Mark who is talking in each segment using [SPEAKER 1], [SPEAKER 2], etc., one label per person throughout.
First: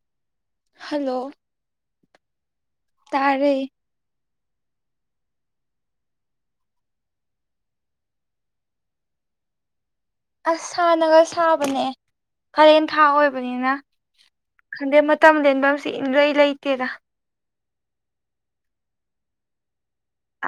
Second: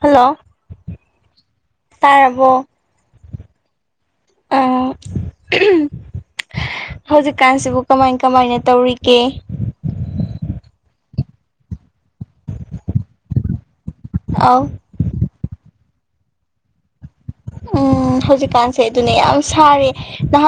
[SPEAKER 1] hello
[SPEAKER 2] hello
[SPEAKER 1] ꯇꯥꯔꯕꯣ
[SPEAKER 2] ꯇꯥꯔꯦ
[SPEAKER 1] ꯑꯥ ꯎꯝ ꯍꯧꯖꯤꯛꯀꯥꯟꯁꯤꯕꯨ ꯀꯃꯥꯏꯟ ꯀꯃꯥꯏꯅ ꯇꯧꯔꯤꯒꯦ
[SPEAKER 2] ꯑꯁ ꯁꯥꯥꯟꯅꯒ ꯁꯥꯕꯅꯦ ꯀꯔꯦꯟ ꯊꯥ ꯑꯣꯏꯕꯅꯤꯅ
[SPEAKER 1] ꯑꯥꯎ
[SPEAKER 2] ꯈꯪꯗꯦ ꯃꯇꯝ ꯂꯦꯟꯕꯝ ꯁꯤ ꯏꯟꯂꯩ ꯂꯩꯇꯦꯗ
[SPEAKER 1] ꯎꯝ ꯍꯧꯖꯤꯛꯀꯥꯟꯁꯦ ꯑꯗꯨꯅꯦ ꯌꯥꯝ ꯁꯥꯔꯦ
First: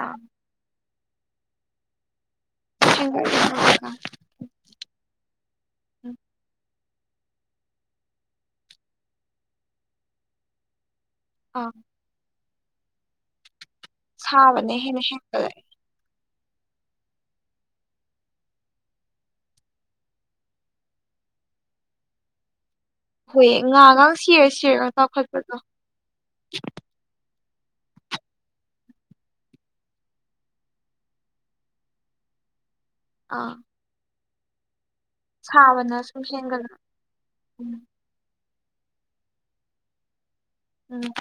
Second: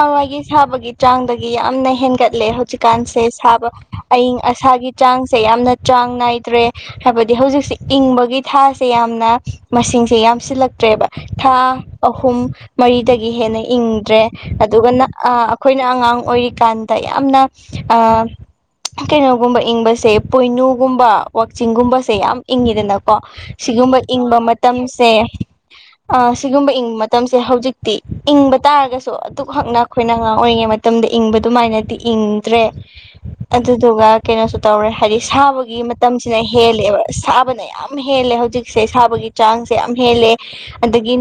[SPEAKER 2] ꯑꯥ
[SPEAKER 1] ꯁꯥꯕꯒꯤ ꯆꯥꯡꯗꯒꯤ ꯌꯥꯝꯅ ꯍꯦꯟꯒꯠꯂꯦ ꯍꯧꯖꯤꯛꯀꯥꯟꯁꯦ
[SPEAKER 2] ꯍꯦꯟꯒꯠꯂꯦ
[SPEAKER 1] ꯁꯥꯕ
[SPEAKER 2] ꯍꯧꯖꯤꯛꯀꯥꯟ
[SPEAKER 1] ꯑꯌꯤꯡ ꯑꯁꯥꯒꯤ ꯆꯥꯡꯁꯦ ꯌꯥꯝꯅ ꯆꯥꯡ ꯅꯥꯏꯗ꯭ꯔꯦ ꯍꯥꯏꯕꯗꯤ ꯍꯧꯖꯤꯛꯁꯦ ꯏꯪꯕꯒꯤ ꯊꯥꯁꯦ ꯌꯥꯝꯅ ꯃꯁꯤꯡꯁꯦ ꯌꯥꯝꯁꯤꯜꯂꯛꯇ꯭ꯔꯦꯕ ꯊꯥ
[SPEAKER 2] ꯑꯥ
[SPEAKER 1] ꯑꯍꯨꯝ ꯃꯔꯤꯗꯒꯤ ꯍꯦꯟꯅ ꯏꯪꯗ꯭ꯔꯦ
[SPEAKER 2] ꯁꯥꯕꯅ ꯍꯦꯟꯅ
[SPEAKER 1] ꯑꯗꯨꯒꯅ
[SPEAKER 2] ꯍꯦꯟꯒꯠꯂꯛꯑꯦ
[SPEAKER 1] ꯑꯩꯈꯣꯏꯅ ꯑꯉꯥꯡ ꯑꯣꯏꯔꯤꯀꯥꯟꯗ ꯌꯥꯝꯅ ꯀꯩꯅꯣꯒꯨꯝꯕ ꯏꯪꯕꯁꯦ ꯄꯣꯏꯅꯨꯒꯨꯝꯕ ꯋꯥꯛꯆꯤꯡꯒꯨꯝꯕꯁꯦ ꯌꯥꯝ ꯏꯪꯉꯤꯗꯅ ꯀ
[SPEAKER 2] ꯍꯣꯏ
[SPEAKER 1] ꯁꯤꯒꯨꯝꯕ
[SPEAKER 2] ꯉꯥꯒ
[SPEAKER 1] ꯏꯪꯕ
[SPEAKER 2] ꯁꯤꯔ ꯁꯤꯔꯒ
[SPEAKER 1] ꯃꯇꯝꯁꯦ
[SPEAKER 2] ꯆꯥꯎꯈꯠꯄꯗꯣ
[SPEAKER 1] ꯁꯤꯒꯨꯝꯕ ꯃꯇꯝꯁꯦ ꯍꯧꯖꯤꯛꯇꯤ ꯏꯪꯕ ꯇꯥꯔꯒꯁꯨ ꯑꯗꯨꯛ ꯍꯛꯅ ꯑꯩꯈꯣꯏꯅ ꯑꯉꯥꯡ ꯑꯣꯏꯔꯤꯉꯩ ꯃꯇꯝꯗ ꯏꯪꯕ ꯑꯗꯨꯃꯥꯏꯅꯗꯤ ꯏꯪꯗ꯭ꯔꯦ
[SPEAKER 2] ꯑꯥ
[SPEAKER 1] ꯑꯗꯨꯗꯨꯒ ꯀꯩꯅꯣꯁꯨ ꯇꯧꯔꯦ ꯍꯥꯏꯗꯤ ꯁꯥꯕꯒꯤ
[SPEAKER 2] ꯁꯥꯕꯅ ꯁꯨꯝ
[SPEAKER 1] ꯃꯇꯝꯁꯤꯅ
[SPEAKER 2] ꯍꯦꯟꯒꯠꯂꯛ
[SPEAKER 1] ꯍꯦꯜꯂꯦꯕ ꯁꯥꯕꯅ
[SPEAKER 2] ꯎꯝ
[SPEAKER 1] ꯌꯥꯝ ꯌꯥꯝ ꯍꯦꯜꯂꯦ ꯍꯧꯖꯤꯛꯁꯦ ꯁꯥꯕꯒꯤ ꯆꯥꯡꯁꯦ ꯌꯥꯝ ꯍꯦꯜꯂꯦ
[SPEAKER 2] ꯎꯝ
[SPEAKER 1] ꯑꯗꯒꯤ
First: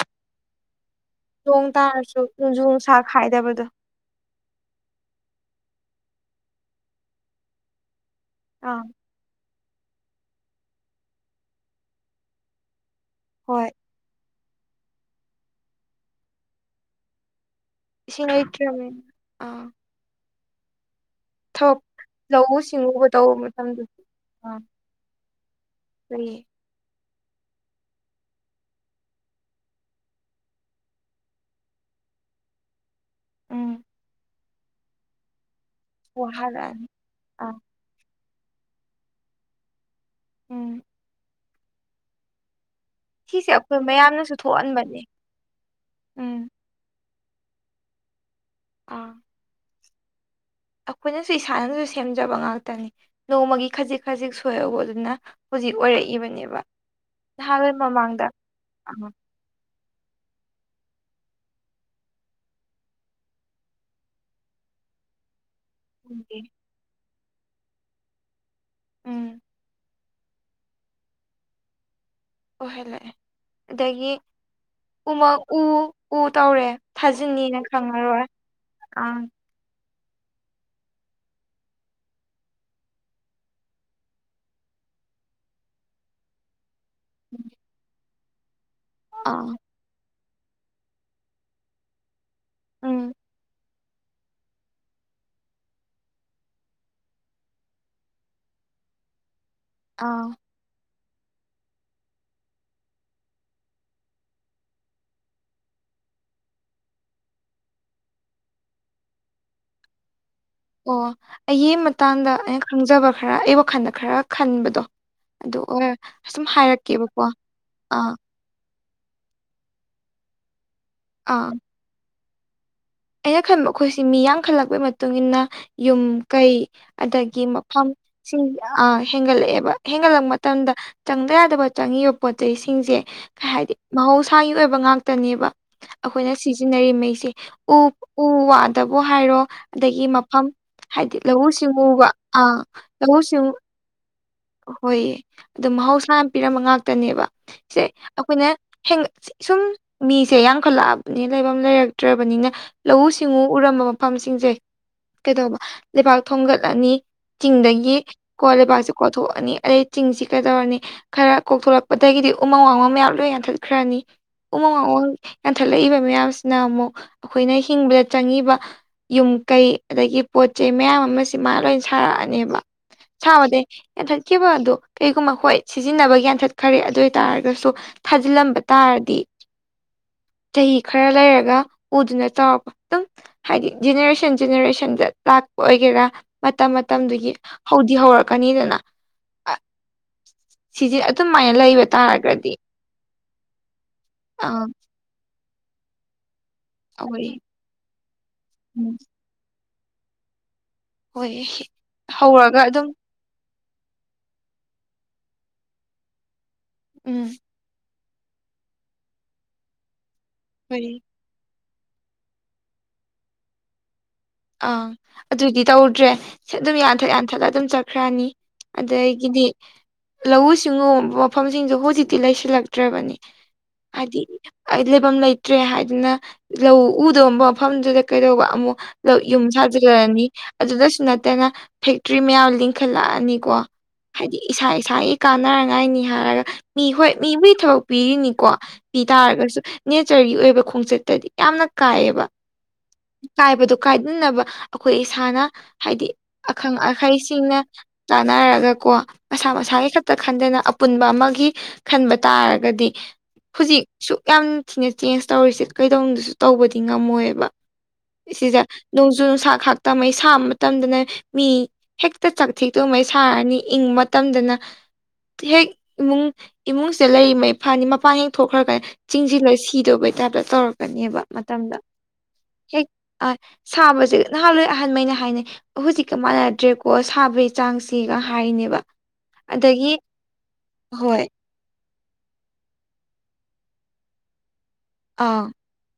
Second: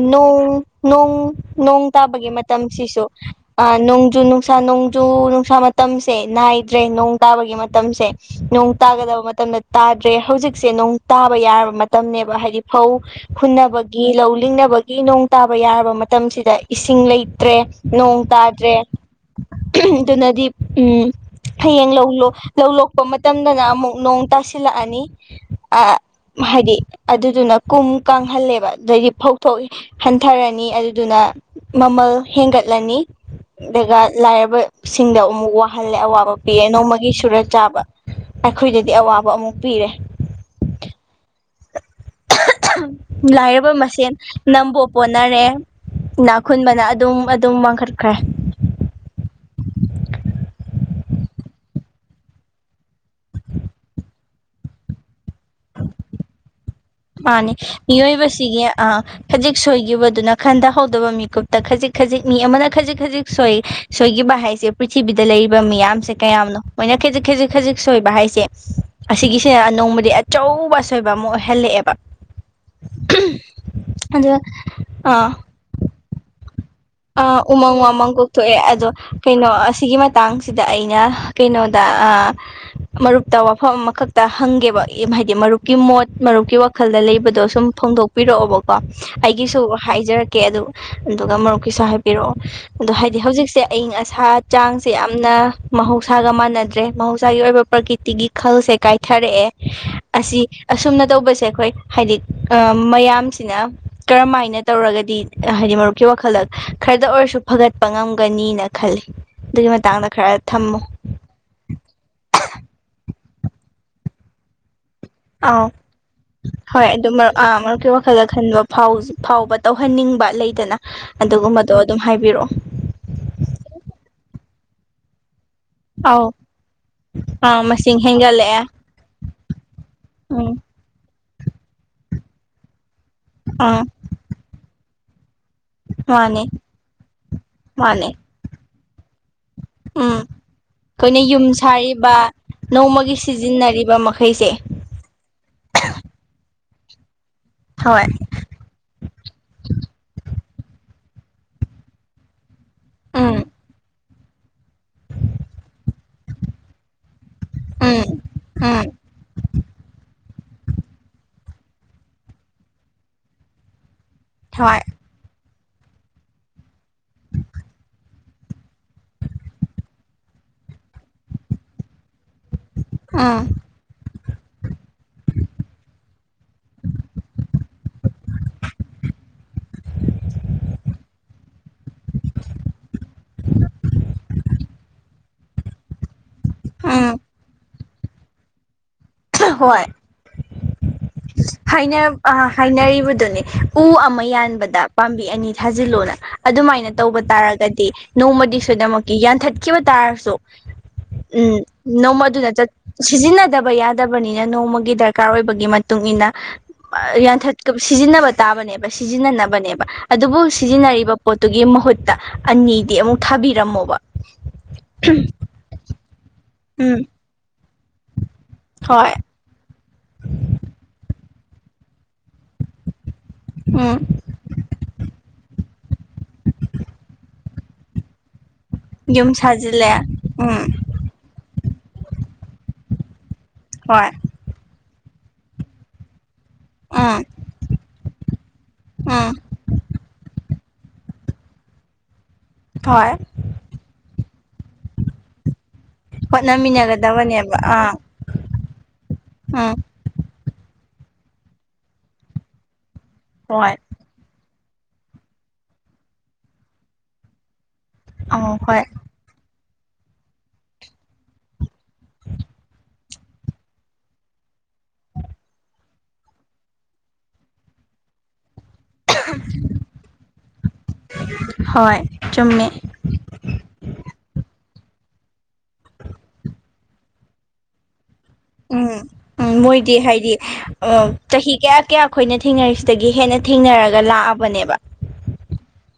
[SPEAKER 1] ꯅꯣꯡ
[SPEAKER 2] ꯇꯥꯔꯁꯨ
[SPEAKER 1] ꯇꯥꯕꯒꯤ
[SPEAKER 2] ꯅꯣꯡꯖꯨ ꯅꯨꯡꯁꯥ
[SPEAKER 1] ꯃꯇꯝꯁꯤꯁꯨ
[SPEAKER 2] ꯈꯥꯏꯗꯕꯗꯣ
[SPEAKER 1] ꯑ ꯅꯣꯡꯖꯨ ꯅꯨꯡꯁꯥ ꯅꯣꯡꯖꯨ ꯅꯨꯡꯁꯥ ꯃꯇꯝꯁꯦ ꯅꯥꯏꯗ꯭ꯔꯦ ꯅꯣꯡ ꯇꯥꯕꯒꯤ ꯃꯇꯝꯁꯦ ꯅꯣꯡ
[SPEAKER 2] ꯑꯥ
[SPEAKER 1] ꯇꯥꯒꯗꯕ ꯃꯇꯝꯗꯥ ꯇꯥꯗ꯭ꯔꯦ ꯍꯧꯖꯤꯛꯁꯦ ꯅꯣꯡ ꯇꯥꯕ ꯌꯥꯔꯕ ꯃꯇꯝꯅꯦꯕ ꯍꯥꯏꯗꯤ ꯐꯧ
[SPEAKER 2] ꯍꯣꯏ
[SPEAKER 1] ꯍꯨꯟꯅꯕ ꯒꯤ ꯂꯧ ꯂꯤꯡꯅꯕꯒꯤ ꯅꯣꯡ ꯇꯥꯕ ꯌꯥꯔꯕ ꯃꯇꯝꯁꯤꯗ ꯏꯁꯤꯡ ꯂꯩꯇ꯭ꯔꯦ ꯅꯣꯡ
[SPEAKER 2] ꯏꯁꯤꯡ
[SPEAKER 1] ꯇꯥꯗ꯭ꯔꯦ
[SPEAKER 2] ꯂꯩꯇ꯭ꯔꯕꯅꯤꯅ ꯑꯥ
[SPEAKER 1] ꯑꯗꯨꯅꯗꯤ ꯎꯝ ꯍꯌꯦꯡ
[SPEAKER 2] ꯊꯕꯛ
[SPEAKER 1] ꯂꯧ
[SPEAKER 2] ꯂꯧꯎ
[SPEAKER 1] ꯂꯣꯛꯄ
[SPEAKER 2] ꯁꯤꯡꯎꯕ ꯇꯧꯕ
[SPEAKER 1] ꯃꯇꯝꯗꯅ ꯑꯃꯨꯛ
[SPEAKER 2] ꯃꯇꯝꯗꯁꯨ
[SPEAKER 1] ꯅꯣꯡ ꯇꯥꯁꯤꯜꯂꯛꯑꯅꯤ ꯑꯥ
[SPEAKER 2] ꯎꯝ
[SPEAKER 1] ꯍꯥꯏꯗꯤ ꯑꯗꯨꯗꯨꯅ ꯀꯨꯝ ꯀꯪꯍꯜꯂꯦꯕ ꯑꯗꯩꯗꯤ ꯐꯧ ꯊꯣꯛꯏ ꯍꯟꯊꯔꯅꯤ ꯑꯗꯨꯗꯨꯅ ꯃꯃꯜ ꯍꯦꯟꯒꯠꯂꯅꯤ
[SPEAKER 2] ꯎꯝ
[SPEAKER 1] ꯑꯗꯨꯒ ꯂꯥꯏꯔꯕꯁꯤꯡꯗ ꯑꯃꯨꯛ ꯋꯥ ꯍꯜꯂꯦ ꯑꯋꯥꯕ ꯄꯤꯌꯦ
[SPEAKER 2] ꯋꯥꯍꯜꯂꯛꯑꯅꯤ
[SPEAKER 1] ꯅꯣꯡꯃꯒꯤ ꯁꯨꯔ
[SPEAKER 2] ꯑꯥ
[SPEAKER 1] ꯆꯥꯕ ꯑꯩꯈꯣꯏꯗꯗꯤ ꯑꯋꯥꯕ ꯑꯃꯨꯛ ꯄꯤꯔꯦ
[SPEAKER 2] ꯎꯝ ꯁꯤꯁꯦ
[SPEAKER 1] ꯂꯥꯏꯔꯕ
[SPEAKER 2] ꯑꯩꯈꯣꯏ
[SPEAKER 1] ꯃꯁꯦꯟ
[SPEAKER 2] ꯃꯌꯥꯝꯅꯁꯨ
[SPEAKER 1] ꯅꯝꯕꯣ
[SPEAKER 2] ꯊꯣꯛꯍꯟꯕꯅꯦ
[SPEAKER 1] ꯄꯣꯟꯅꯔꯦ
[SPEAKER 2] ꯎꯝ
[SPEAKER 1] ꯏꯅꯥꯈꯨꯟꯕꯅꯥ ꯑꯠ ꯑꯗꯨꯝ ꯑꯗꯨꯝ ꯃꯥꯡꯈꯠꯈ꯭ꯔꯦ
[SPEAKER 2] ꯑꯥ ꯑꯩꯈꯣꯏꯅꯁꯨ ꯏꯁꯥꯅꯁꯨ ꯁꯦꯝꯖꯕ ꯉꯥꯛꯇꯅꯤ ꯅꯣꯡꯃꯒꯤ ꯈꯖꯤꯛ ꯈꯖꯤꯛ ꯁꯣꯏꯕ ꯑꯗꯨꯅ ꯍꯧꯖꯤꯛ ꯑꯣꯏꯔꯛꯏꯕꯅꯦꯕ
[SPEAKER 1] ꯃꯥꯅꯦ
[SPEAKER 2] ꯅꯍꯥꯟꯋꯥꯏ ꯃꯃꯥꯡꯗ
[SPEAKER 1] ꯃꯤꯑꯣꯏꯕꯁꯤꯒꯤ ꯑ
[SPEAKER 2] ꯎꯝ
[SPEAKER 1] ꯈꯖꯤꯛ ꯁꯣꯏꯈꯤꯕꯗꯨꯅ ꯈꯟꯊꯍꯧꯗꯕ ꯃꯤꯀꯨꯞꯇ ꯈꯖꯤꯛ ꯈꯖꯤꯛ ꯃꯤ ꯑꯃꯅ ꯈꯖꯤꯛ ꯈꯖꯤꯛ ꯁꯣꯏ ꯁꯣꯏꯈꯤꯕ ꯍꯥꯏꯁꯦ ꯄ꯭ꯔꯤꯊꯤꯕꯤꯗ ꯂꯩꯔꯤꯕ ꯃꯤꯌꯥꯝ ꯅꯨꯡꯁꯤꯠ ꯀꯌꯥꯝꯅꯣ ꯃꯣꯏꯅ ꯈꯖꯤꯛ ꯈꯖꯤꯛ ꯈꯖꯤꯛ ꯁꯣꯏꯕ ꯍꯥꯏꯁꯦ
[SPEAKER 2] ꯎꯝ
[SPEAKER 1] ꯑꯁꯤꯒꯤꯁꯦ ꯅꯣꯡꯃꯗꯤ ꯆꯧꯕ ꯑꯁꯣꯏꯕ ꯑꯃ ꯑꯣꯏꯍꯜꯂꯛꯑꯦꯕ
[SPEAKER 2] ꯑꯣꯏꯍꯜꯂꯛꯑꯦ ꯑꯗꯒꯤ
[SPEAKER 1] ꯑꯗ
[SPEAKER 2] ꯎꯃꯪ ꯎ ꯎ ꯇꯧꯔꯦ
[SPEAKER 1] ꯑ
[SPEAKER 2] ꯊꯥꯖꯤꯟꯅꯤꯅ
[SPEAKER 1] ꯎꯃꯪ ꯋꯥꯃꯪ
[SPEAKER 2] ꯈꯪꯉꯔꯣꯏ
[SPEAKER 1] ꯀꯣꯛꯊꯣꯛꯑꯦ ꯑꯗꯣ
[SPEAKER 2] ꯑꯥ
[SPEAKER 1] ꯀꯩꯅꯣ ꯑꯁꯤꯒꯤ ꯃꯠ ꯇꯥꯡꯁꯤꯗ ꯑꯩꯅ ꯀꯩꯅꯣꯗ ꯑꯥ ꯃꯔꯨꯞꯇ ꯋꯥꯐꯝ ꯑꯃꯈꯛꯇ ꯍꯪꯒꯦꯕ ꯍꯥꯏꯗꯤ ꯃꯔꯨꯞꯀꯤ ꯃꯣꯠ ꯃꯔꯨꯞꯀꯤ ꯋꯥ ꯈꯜꯂ ꯂꯩꯕꯗꯣ ꯁꯨꯝ ꯐꯣꯡꯗꯣꯛꯄꯤꯔꯛꯑꯣꯕꯀꯣ
[SPEAKER 2] ꯑꯥ
[SPEAKER 1] ꯑꯩꯒꯤꯁꯨ ꯍꯥꯏꯖꯔꯛꯀꯦ ꯑꯗꯨ ꯑꯗꯨꯒꯨ ꯃꯔꯨꯞ ꯄꯤꯁꯥ ꯍꯦꯛ ꯄꯤꯔꯛꯑꯣ ꯑꯗꯣ
[SPEAKER 2] ꯎꯝ
[SPEAKER 1] ꯍꯥꯏꯗꯤ ꯍꯧꯖꯤꯛꯁꯦ ꯑꯏꯤꯡ ꯑꯁꯥ ꯆꯥꯡꯁꯦ ꯌꯥꯝꯅ ꯃꯍꯧꯁꯥꯒ ꯃꯥꯟꯅꯗ꯭ꯔꯦ ꯃꯍꯧꯁꯥꯒꯤ ꯑꯣꯏꯕ ꯄ꯭ꯔꯀꯤꯇꯤꯒꯤ ꯈꯜꯁꯦ ꯀꯥꯏꯊꯔꯛꯑꯦ
[SPEAKER 2] ꯑꯥ
[SPEAKER 1] ꯑꯁꯤ ꯑꯁꯨꯝꯅ ꯇꯧꯕꯁꯦ ꯑꯩꯈꯣꯏ ꯍꯥꯏꯗꯤ ꯃꯌꯥꯝꯁꯤꯅ ꯀꯔꯝꯍꯥꯏꯅ ꯇꯧꯔꯒꯗꯤ ꯑꯦ ꯍꯥꯏꯗꯤ ꯃꯔꯨꯞ ꯀꯤ ꯋꯥꯈꯜꯗ ꯈꯔꯗ ꯑꯣꯏꯔꯁꯨ ꯐꯒꯠꯄ ꯉꯝꯒꯅꯤꯅ ꯈꯜꯂꯤ ꯑꯗꯨꯒꯤ ꯃꯇꯥꯡꯗ ꯈꯔ ꯊꯝꯃꯨ
[SPEAKER 2] ꯑꯣ ꯑꯩꯒꯤ ꯃꯇꯥꯡꯗ ꯑꯩꯅ ꯈꯪꯖꯕ ꯈꯔ ꯑꯩ ꯋꯥꯈꯟꯗ ꯈꯔ ꯈꯟꯕꯗꯣ ꯑꯗꯨ
[SPEAKER 1] ꯑꯥꯎ
[SPEAKER 2] ꯑꯣꯏꯔ ꯁꯨꯝ
[SPEAKER 1] ꯍꯣꯏ
[SPEAKER 2] ꯍꯥꯏꯔꯛꯀꯦꯕꯀꯣ
[SPEAKER 1] ꯑꯗꯨꯝꯕ ꯑꯥ ꯃꯔꯨꯞꯀꯤ
[SPEAKER 2] ꯑꯥ
[SPEAKER 1] ꯋꯥꯈꯜꯗꯥ ꯈꯟꯕ ꯐꯥꯎꯕ ꯇꯧꯍꯟꯅꯤꯡꯕ ꯂꯩꯗꯅ
[SPEAKER 2] ꯑꯥ
[SPEAKER 1] ꯑꯗꯨꯒꯨꯝꯕꯗꯣ ꯑꯗꯨꯝ ꯍꯥꯏꯕꯤꯔꯛꯑꯣ
[SPEAKER 2] ꯑꯩꯅ ꯈꯟꯕ ꯑꯩꯈꯣꯏꯁꯤ ꯃꯤ ꯌꯥꯝꯈꯜꯂꯛꯄꯩ ꯃꯇꯨꯡꯏꯟꯅ ꯌꯨꯝ
[SPEAKER 1] ꯑꯧ
[SPEAKER 2] ꯀꯩ ꯑꯗꯒꯤ
[SPEAKER 1] ꯑꯥ
[SPEAKER 2] ꯃꯐꯝ
[SPEAKER 1] ꯃꯁꯤꯡ
[SPEAKER 2] ꯁꯤꯡ
[SPEAKER 1] ꯍꯦꯟꯒꯠꯂꯛꯑꯦ
[SPEAKER 2] ꯑ ꯍꯦꯟꯒꯠꯂꯛꯑꯦꯕ ꯍꯦꯟꯒꯠꯂꯛ
[SPEAKER 1] ꯎꯝ
[SPEAKER 2] ꯃꯇꯝꯗ ꯆꯪꯗ ꯌꯥꯗꯕ ꯆꯪꯉꯤꯕ ꯄꯣꯠꯆꯩ ꯁꯤꯡꯁꯦ ꯀꯩ ꯍꯥꯏꯗꯤ
[SPEAKER 1] ꯑꯥ
[SPEAKER 2] ꯃꯍꯧꯁꯥꯒꯤ ꯑꯣꯏꯕ ꯉꯥꯛꯇꯅꯦꯕ ꯑꯩꯈꯣꯏꯅ
[SPEAKER 1] ꯃꯥꯅꯦ
[SPEAKER 2] ꯁꯤꯖꯤꯟꯅꯔꯤ ꯃꯩꯁꯦ ꯎ
[SPEAKER 1] ꯃꯥꯅꯦ
[SPEAKER 2] ꯎ ꯋꯥꯗꯕꯨ ꯍꯥꯏꯔꯣ ꯑꯗꯒꯤ
[SPEAKER 1] ꯎꯝ
[SPEAKER 2] ꯃꯐꯝ ꯍꯥꯏꯗꯤ
[SPEAKER 1] ꯑꯩꯈꯣꯏꯅ ꯌꯨꯝ
[SPEAKER 2] ꯂꯧꯎ ꯁꯤꯡꯎꯕ ꯑ ꯂꯧꯎ ꯁꯤꯡꯎ
[SPEAKER 1] ꯐꯥꯃꯔꯤꯕ ꯃꯛ ꯈꯩꯁꯦ
[SPEAKER 2] ꯍꯣꯏꯌꯦ ꯑꯗꯣ ꯃꯍꯧꯁꯥꯅ ꯄꯤꯔꯝꯕ ꯉꯥꯛꯇꯅꯦꯕ ꯁꯦ
[SPEAKER 1] ꯍꯣꯏ
[SPEAKER 2] ꯑꯩꯈꯣꯏꯅ ꯍꯦꯡ ꯁꯨꯝ ꯃꯤꯁꯦ ꯌꯥꯝꯈꯠꯂꯛꯑꯕꯅꯤ ꯂꯩꯐꯝ ꯂꯩꯔꯛꯇ꯭ꯔꯕꯅꯤꯅ ꯂꯧꯎ
[SPEAKER 1] ꯎꯝ
[SPEAKER 2] ꯁꯤꯡꯎ ꯎꯔꯝꯕ ꯃꯐꯝꯁꯤꯡꯁꯦ ꯀꯩꯗꯧꯕ ꯂꯩꯕꯥꯛ ꯊꯣꯡꯒꯠꯂꯅꯤ ꯆꯤꯡꯗꯒꯤ
[SPEAKER 1] ꯎꯝ
[SPEAKER 2] ꯀꯣꯜ
[SPEAKER 1] ꯎꯝ
[SPEAKER 2] ꯂꯩꯕꯥꯛꯁꯦ ꯀꯣꯊꯣꯛꯑꯅꯤ ꯑꯗꯩ ꯆꯤꯡꯁꯤ ꯀꯩꯗꯧꯔꯅꯤ ꯈꯔ ꯀꯣꯛꯊꯣꯔꯛꯄꯗꯒꯤꯗꯤ ꯎꯃꯪ ꯋꯥꯃꯪ ꯃꯌꯥꯝ ꯂꯣꯏ ꯌꯥꯟꯊꯠꯈ꯭ꯔꯅꯤ ꯎꯃꯪ
[SPEAKER 1] ꯍꯣꯏ
[SPEAKER 2] ꯋꯥꯃꯪ ꯌꯥꯟꯊꯠꯂꯏꯕ ꯃꯌꯥꯝꯁꯤꯅ ꯑꯃꯨꯛ ꯑꯩꯈꯣꯏꯅ ꯍꯤꯡꯕꯗ ꯆꯪꯉꯤꯕ ꯌꯨꯝ ꯀꯩ ꯑꯗꯒꯤ ꯄꯣꯠ ꯆꯩ ꯃꯌꯥꯝ ꯑꯃꯁꯤ ꯃꯥ ꯂꯣꯏ ꯁꯥꯔꯛꯑꯅꯦꯕ
[SPEAKER 1] ꯎꯝ
[SPEAKER 2] ꯁꯥꯕꯗꯩ ꯌꯥꯟꯊꯠꯈꯤꯕ ꯑꯗꯣ ꯀꯩꯒꯨꯝꯕ ꯍꯣꯏ ꯁꯤꯖꯤꯟꯅꯕ ꯌꯥꯟꯊꯠꯈꯔꯦ ꯑꯗꯨ ꯑꯣꯏ ꯇꯔꯒꯁꯨ ꯊꯥꯖꯤꯜꯂꯝꯕ ꯇꯥꯔꯗꯤ ꯆꯍꯤ ꯈꯔ ꯂꯩꯔꯒ ꯎꯗꯨꯅ ꯆꯥꯎꯔꯛꯄ ꯑꯗꯨꯝ ꯍꯥꯏꯗꯤ ꯖꯦꯅꯦꯔꯦꯁꯟ ꯖꯦꯅꯦꯔꯦꯁꯟꯗ ꯂꯥꯛꯄ ꯑꯣꯏꯒꯦꯔꯥ ꯃꯇꯝ
[SPEAKER 1] ꯎꯝ
[SPEAKER 2] ꯃꯇꯝꯗꯨꯒꯤ ꯍꯧꯗꯤ ꯍꯧꯔꯛꯀꯅꯤꯗꯅ
[SPEAKER 1] ꯍꯣꯏ
[SPEAKER 2] ꯁꯤꯁꯦ ꯑꯗꯨꯃꯥꯏꯅ ꯂꯩꯕ
[SPEAKER 1] ꯑ
[SPEAKER 2] ꯇꯥꯔꯒꯗꯤ
[SPEAKER 1] ꯍꯥꯏꯅꯔꯤꯕꯗꯨꯅꯤ ꯎ ꯑꯃ
[SPEAKER 2] ꯑꯥ
[SPEAKER 1] ꯌꯥꯟꯕꯗ ꯄꯥꯝꯕꯤ ꯑꯅꯤ ꯊꯥꯖꯤꯜꯂꯣꯅ ꯑꯗꯨꯃꯥꯏꯅ ꯇꯧꯕ
[SPEAKER 2] ꯑꯩꯈꯣꯏ
[SPEAKER 1] ꯇꯥꯔꯒꯗꯤ ꯅꯣꯡꯃꯗꯤ
[SPEAKER 2] ꯎꯝ
[SPEAKER 1] ꯁꯣꯏꯗꯃꯛꯀꯤ ꯌꯥꯟꯊꯠ ꯆꯠꯈꯤꯕ ꯇꯥꯔꯁꯨ
[SPEAKER 2] ꯍꯣꯏ
[SPEAKER 1] ꯎꯝ ꯅꯣꯡꯃ ꯑꯗꯨꯗ
[SPEAKER 2] ꯍꯧꯔꯒ
[SPEAKER 1] ꯆꯠ
[SPEAKER 2] ꯑꯗꯨꯝ
[SPEAKER 1] ꯁꯤꯖꯤꯟꯅꯗꯕ ꯌꯥꯗꯕꯅꯤꯅ ꯅꯣꯡꯃꯒꯤ ꯗꯔꯀꯥꯔ ꯑꯣꯏꯕꯒꯤ ꯃꯇꯨꯡ ꯃꯇꯨꯡꯏꯟꯅ
[SPEAKER 2] ꯎꯝ
[SPEAKER 1] ꯌꯥꯟꯊꯠ ꯁꯤꯖꯤꯟꯅꯕ ꯇꯥꯕꯅꯦꯕ ꯁꯤꯖꯤꯟꯅꯅꯕꯅꯦꯕ ꯑꯗꯨꯕꯨ
[SPEAKER 2] ꯍꯣꯏ
[SPEAKER 1] ꯁꯤꯖꯤꯟꯅꯔꯤꯕ ꯄꯣꯠꯇꯨꯒꯤ ꯃꯍꯨꯠꯇ ꯑꯅꯤꯗꯤ ꯑꯃꯨꯛ ꯊꯥꯕꯤꯔꯝꯃꯣꯕ
[SPEAKER 2] ꯑꯪ ꯑꯗꯨꯏꯗꯤ ꯇꯧꯗ꯭ꯔꯦ ꯑꯗꯨꯝ
[SPEAKER 1] ꯎꯝ
[SPEAKER 2] ꯌꯥꯟꯊꯠ ꯌꯥꯟꯊꯠꯂ ꯑꯗꯨꯝ ꯆꯠꯈ꯭ꯔꯅꯤ
[SPEAKER 1] ꯍꯣꯏ
[SPEAKER 2] ꯑꯗꯒꯗꯤ ꯂꯧꯎ ꯁꯤꯡꯎꯕ ꯃꯐꯝꯁꯤꯡꯁꯨ ꯍꯧꯖꯤꯛꯇꯤ ꯂꯩꯁꯤꯜꯂꯛꯇ꯭ꯔꯕꯅꯤ
[SPEAKER 1] ꯑ
[SPEAKER 2] ꯑꯩ ꯂꯩꯐꯝ ꯂꯩꯇ꯭ꯔꯦ ꯍꯥꯏꯗꯅ ꯂꯧ ꯎꯗꯕ ꯃꯐꯝꯗꯨꯗ ꯀꯩꯗꯧꯕ ꯑꯃꯨꯛ ꯌꯨꯝ
[SPEAKER 1] ꯁꯥꯖꯤꯜꯂꯦ
[SPEAKER 2] ꯁꯥꯖꯤꯜꯂꯔꯅꯤ
[SPEAKER 1] ꯎꯝ
[SPEAKER 2] ꯑꯗꯨꯗꯁꯨ ꯅꯠꯇꯅ ꯐꯦꯛꯇ꯭ꯔꯤ ꯃꯌꯥꯝ ꯂꯤꯡꯈꯠꯂꯛꯑꯅꯤꯀꯣ
[SPEAKER 1] ꯍꯣꯏ
[SPEAKER 2] ꯍꯥꯏꯗꯤ ꯏꯁꯥ ꯏꯁꯥꯒꯤ ꯀꯥꯟꯅꯉꯥꯏꯅꯤ ꯍꯥꯏꯔꯒ ꯃꯤ ꯍꯣꯏ
[SPEAKER 1] ꯎꯝ
[SPEAKER 2] ꯃꯤꯕꯨꯒꯤ ꯊꯕꯛ ꯄꯤꯔꯤꯅꯤꯀꯣ ꯄꯤ
[SPEAKER 1] ꯎꯝ
[SPEAKER 2] ꯇꯥꯔꯒꯁꯨ ꯅꯦꯆꯔꯒꯤ ꯑꯣꯏꯕ ꯈꯣꯡꯆꯠꯇꯗꯤ ꯌꯥꯝꯅ ꯀꯥꯏꯑꯕ
[SPEAKER 1] ꯍꯣꯏ
[SPEAKER 2] ꯆꯕ ꯑꯩꯈꯣꯏ ꯏꯁꯥꯅ ꯍꯥꯏꯗꯤ ꯑꯈꯪ
[SPEAKER 1] ꯍꯣꯠꯅꯃꯤꯟꯅꯒꯗꯕꯅꯦꯕ
[SPEAKER 2] ꯑꯍꯩꯁꯤꯡꯅ
[SPEAKER 1] ꯑꯥ
[SPEAKER 2] ꯇꯥꯟꯅꯔꯒ ꯀꯣ ꯃꯁꯥ
[SPEAKER 1] ꯎꯝ
[SPEAKER 2] ꯃꯁꯥꯒꯤ ꯑꯩ ꯈꯛꯇ ꯈꯟꯗꯅ ꯑꯄꯨꯟꯕ ꯑꯃꯒꯤ ꯈꯟꯕ ꯇꯥꯔꯒꯗꯤ
[SPEAKER 1] ꯍꯣꯏ
[SPEAKER 2] ꯍꯧꯖꯤꯛ ꯁꯨꯛ ꯌꯥꯝ ꯊꯤꯅ ꯆꯦꯟꯖ ꯇꯧꯔꯤꯁꯦ ꯀꯩꯗꯧꯅꯅꯨꯡꯗꯁꯨ ꯇꯧꯕꯗꯤ ꯉꯝꯃꯣꯏꯕ
[SPEAKER 1] ꯑꯧ
[SPEAKER 2] ꯁꯤꯁꯦ
[SPEAKER 1] ꯍꯣꯏ
[SPEAKER 2] ꯅꯣꯡꯖꯨ ꯅꯨꯡꯁꯥ ꯈꯥꯛꯇ ꯃꯩ ꯁꯥꯕ ꯃꯇꯝꯗꯅ ꯃꯤ ꯍꯦꯛꯇ ꯆꯥꯛꯊꯤꯛꯇꯨꯉꯩ ꯁꯥꯔꯅꯤ ꯏꯪꯕ ꯃꯇꯝꯗꯅ ꯍꯦꯛ ꯏꯃꯨꯡ ꯏꯃꯨꯡꯁꯦ ꯂꯩꯔꯤꯉꯩ ꯐꯅꯤ ꯃꯄꯥꯟ ꯍꯦꯛ ꯊꯣꯛꯈ꯭ꯔꯒ ꯆꯤꯡꯁꯤꯂꯣꯏ ꯁꯤꯗꯧꯕꯩ ꯇꯥꯏꯞꯇ ꯇꯧꯔꯛꯀꯅꯦꯕ ꯃꯇꯝꯗ
[SPEAKER 1] ꯍꯣꯏ ꯆꯨꯝꯃꯦ
[SPEAKER 2] ꯍꯦꯛ ꯑ ꯁꯥꯕꯁꯦ ꯅꯍꯥꯟꯋꯥ ꯑꯍꯟꯃꯩꯅ ꯍꯥꯏꯅꯩ ꯍꯧꯖꯤꯛꯀ ꯃꯥꯟꯅꯗ꯭ꯔꯦꯀꯣ ꯁꯥꯕ ꯆꯥꯡꯁꯤꯒ ꯍꯥꯏꯅꯤ
[SPEAKER 1] ꯎꯝ ꯎꯝ ꯃꯣꯏꯗꯤ ꯍꯥꯏꯗꯤ
[SPEAKER 2] ꯍꯣꯏ
[SPEAKER 1] ꯆꯍꯤ ꯀꯌꯥ ꯀꯌꯥ ꯑꯩꯈꯣꯏꯅ ꯊꯦꯡꯅꯔꯤꯁꯤꯗꯒꯤ ꯍꯦꯟꯅ ꯊꯦꯡꯅꯔꯒ ꯂꯥꯛꯑꯕꯅꯦꯕ
[SPEAKER 2] ꯑꯥ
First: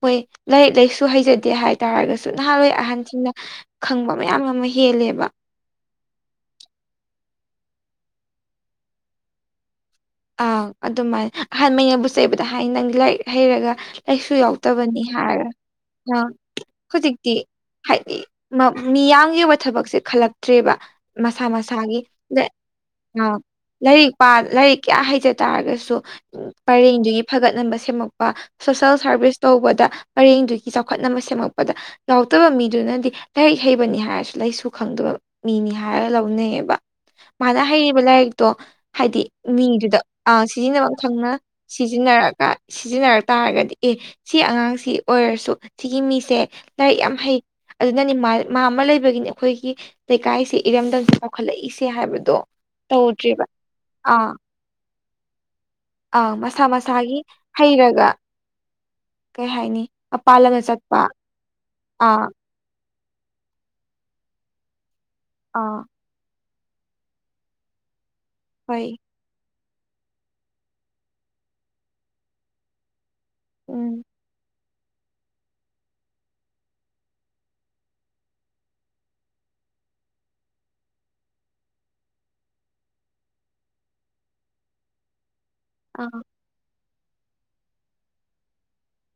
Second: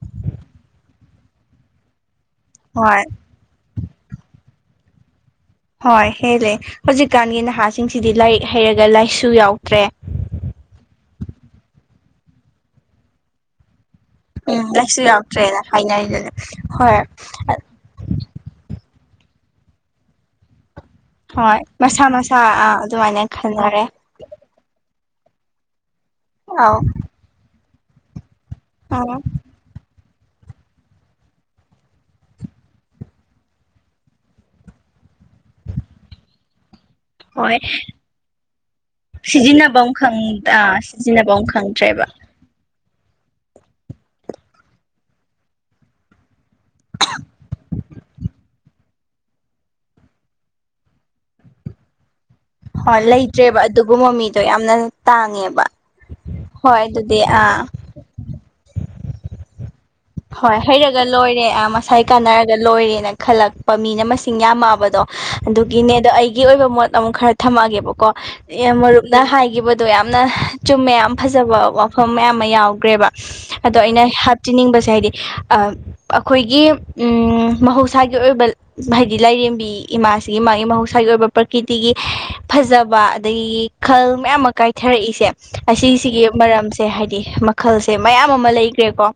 [SPEAKER 2] ꯍꯣꯏ ꯂꯥꯏꯔꯤꯛ ꯂꯥꯏꯁꯨ ꯍꯩꯖꯗꯦ ꯍꯥꯏ ꯇꯥꯔꯒꯁꯨ ꯅꯍꯥꯥꯟꯋꯥꯏ
[SPEAKER 1] ꯍꯣꯏ
[SPEAKER 2] ꯑꯍꯟꯁꯤꯡꯅ ꯈꯪꯕ ꯃꯌꯥꯝ ꯑꯃ ꯍꯦꯜꯂꯦꯕ
[SPEAKER 1] ꯍꯣꯏ ꯍꯦꯜꯂꯦ ꯍꯧꯖꯤꯛꯀꯥꯟꯒꯤ ꯅꯍꯥꯁꯤꯡꯁꯤꯗꯤ ꯂꯥꯏꯔꯤꯛ ꯍꯩꯔꯒ ꯂꯥꯏꯁꯨ ꯌꯥꯎꯗ꯭ꯔꯦ
[SPEAKER 2] ꯑꯪ ꯑꯗꯨꯃꯥꯏꯅ ꯑꯍꯥꯟꯕꯉꯩꯅꯕꯨ ꯆꯩꯕꯗ ꯍꯥꯏ ꯅꯪ ꯂꯥꯏꯔꯤꯛ ꯍꯩꯔꯒ ꯑꯩꯁꯨ
[SPEAKER 1] ꯎꯝ
[SPEAKER 2] ꯌꯥꯎꯗꯕꯅꯤ
[SPEAKER 1] ꯂꯥꯏꯁꯨ
[SPEAKER 2] ꯍꯥꯏꯔꯒ
[SPEAKER 1] ꯌꯥꯎꯗ꯭ꯔꯦꯅ
[SPEAKER 2] ꯑꯥ
[SPEAKER 1] ꯍꯥꯏꯅꯔꯤꯗꯨꯅꯦ ꯍꯣꯏ
[SPEAKER 2] ꯍꯧꯖꯤꯛꯇꯤ ꯍꯥꯏꯗꯤ ꯃꯤꯌꯥꯝꯒꯤ ꯑꯣꯏꯕ ꯊꯕꯛꯁꯦ ꯈꯜꯂꯛꯇ꯭ꯔꯦꯕ ꯃꯁꯥ
[SPEAKER 1] ꯍꯣꯏ
[SPEAKER 2] ꯃꯁꯥꯒꯤ
[SPEAKER 1] ꯃꯁꯥ ꯃꯁꯥ
[SPEAKER 2] ꯑ
[SPEAKER 1] ꯑꯗꯨꯃꯥꯏꯅ ꯈꯟꯅꯔꯦ
[SPEAKER 2] ꯂꯥꯏꯔꯤꯛ ꯂꯥꯏꯔꯤꯛ ꯀꯌꯥ ꯍꯩꯖ ꯇꯥꯔꯒꯁꯨ
[SPEAKER 1] ꯑꯧ
[SPEAKER 2] ꯄꯔꯦꯡꯗꯨꯒꯤ ꯐꯒꯠꯅꯕ ꯁꯦꯝꯃꯛꯄ ꯁꯣꯁꯦꯜ
[SPEAKER 1] ꯑꯥ
[SPEAKER 2] ꯁꯥꯔꯚꯤꯁ ꯇꯧꯕꯗ ꯄꯔꯦꯡꯗꯨꯒꯤ ꯆꯥꯎꯈꯠꯅꯕ ꯁꯦꯝꯃꯛꯄꯗ ꯌꯥꯎꯗꯕ ꯃꯤꯗꯨꯅꯗꯤ ꯂꯥꯏꯔꯤꯛ ꯍꯩꯕꯅꯤ ꯍꯥꯏꯔꯁꯨ ꯂꯥꯏꯔꯤꯁꯨ ꯈꯪꯗꯕ ꯃꯤꯅꯤ ꯍꯥꯏꯔꯒ ꯂꯧꯅꯩꯑꯌꯦꯕ
[SPEAKER 1] ꯍꯣꯏ
[SPEAKER 2] ꯃꯥꯅ ꯍꯩꯔꯤꯕ ꯂꯥꯏꯔꯤꯛꯇꯣ ꯍꯥꯏꯗꯤ
[SPEAKER 1] ꯁꯤꯖꯤꯟꯅꯐꯝ
[SPEAKER 2] ꯃꯤꯗꯨꯗ
[SPEAKER 1] ꯈꯪ ꯑꯥ
[SPEAKER 2] ꯁꯤꯖꯤꯟꯅꯐꯝ ꯈꯪꯅ
[SPEAKER 1] ꯈꯪꯗ꯭ꯔꯦꯕ
[SPEAKER 2] ꯁꯤꯖꯤꯟꯅꯔꯀꯥꯟ ꯁꯤꯖꯤꯟꯅꯔꯛ ꯇꯥꯔꯒꯗꯤ ꯑꯦ ꯁꯤ ꯑꯉꯥꯡꯁꯤ ꯑꯣꯏꯔꯁꯨ ꯁꯤꯒꯤ ꯃꯤꯁꯦ ꯂꯥꯏꯔꯤꯛ ꯌꯥꯝ ꯍꯩ ꯑꯗꯨꯅꯅꯤ ꯃꯥ ꯑꯃ ꯂꯩꯕꯒꯤꯅꯤ ꯑꯩꯈꯣꯏꯒꯤ ꯂꯩꯀꯥꯏꯁꯦ ꯏꯔꯝꯗꯝꯁ ꯀꯈꯠꯂꯛꯏꯁꯦ ꯍꯥꯏꯕꯗꯣ
[SPEAKER 1] ꯍ
[SPEAKER 2] ꯇꯧꯗ꯭ꯔꯤꯕ
[SPEAKER 1] ꯂꯩꯇ꯭ꯔꯦꯕ ꯑꯗꯨꯕꯨ ꯃꯃꯤꯗꯣ ꯌꯥꯝꯅ ꯇꯥꯡꯉꯦꯕ
[SPEAKER 2] ꯑꯪ ꯃꯁꯥ
[SPEAKER 1] ꯍꯣꯏ
[SPEAKER 2] ꯃꯁꯥꯒꯤ
[SPEAKER 1] ꯑꯗꯨꯗꯤ ꯑꯥ
[SPEAKER 2] ꯍꯩꯔꯒ ꯀꯩ ꯍꯥꯏꯅꯤ ꯃꯄꯥꯟ
[SPEAKER 1] ꯍꯣꯏ
[SPEAKER 2] ꯂꯝꯗ ꯆꯠꯄ
[SPEAKER 1] ꯍꯩꯔꯒ ꯂꯣꯏꯔꯦ ꯑꯥ ꯃꯁꯥꯏ
[SPEAKER 2] ꯑꯥ
[SPEAKER 1] ꯀꯥꯟꯅꯔꯒ ꯂꯣꯏꯔꯦ ꯈꯂꯛꯄ ꯃꯤꯅ ꯃꯁꯤꯡ ꯌꯥꯝꯗꯣ ꯑꯗꯨ ꯒꯤ
[SPEAKER 2] ꯑꯥ
[SPEAKER 1] ꯑꯣꯏꯕ ꯃꯣꯠ ꯑꯃꯨꯛ ꯈꯔ ꯊꯝꯃꯛꯑꯒꯦꯕꯀꯣ
[SPEAKER 2] ꯍꯣꯏ
[SPEAKER 1] ꯃꯔꯨꯞ ꯅ ꯍꯥꯏꯈꯤꯕꯗꯣ ꯌꯥꯝꯅ ꯆꯨꯝꯃꯦ ꯌꯥꯝ ꯐꯖꯕ ꯋꯥꯐꯝ ꯃꯌꯥꯝ ꯑꯃ ꯌꯥꯎꯈ꯭ꯔꯦꯕ ꯑꯗꯣ
[SPEAKER 2] ꯎꯝ
[SPEAKER 1] ꯑꯩꯅ ꯍꯥꯞꯆꯤꯟꯅꯤꯡꯕꯁꯦ ꯍꯥꯏꯗꯤ ꯑꯩꯈꯣꯏꯒꯤ ꯎꯝ ꯃꯍꯧꯁꯥꯒꯤ ꯑꯣꯏꯕ ꯍꯥꯏꯗꯤ ꯂꯥꯏꯔꯦꯝꯕꯤ ꯏꯃꯥꯁꯤꯒꯤ ꯃꯥꯒꯤ ꯃꯍꯧꯁꯥꯒꯤ ꯑꯣꯏꯕ ꯄ꯭ꯔꯀꯤꯇꯤꯒꯤ ꯐꯖꯕ ꯑꯗꯒꯤ ꯈꯜ ꯃꯌꯥꯝ ꯑꯃ ꯀꯥꯏꯊꯔꯛꯏꯁꯦ
[SPEAKER 2] ꯑꯥ
[SPEAKER 1] ꯑꯁꯤꯁꯤꯒꯤ ꯃꯔꯝꯁꯦ ꯍꯥꯏꯗꯤ ꯃꯈꯜꯁꯦ ꯃꯌꯥꯝ ꯑꯃ ꯂꯩꯈ꯭ꯔꯦꯀꯣ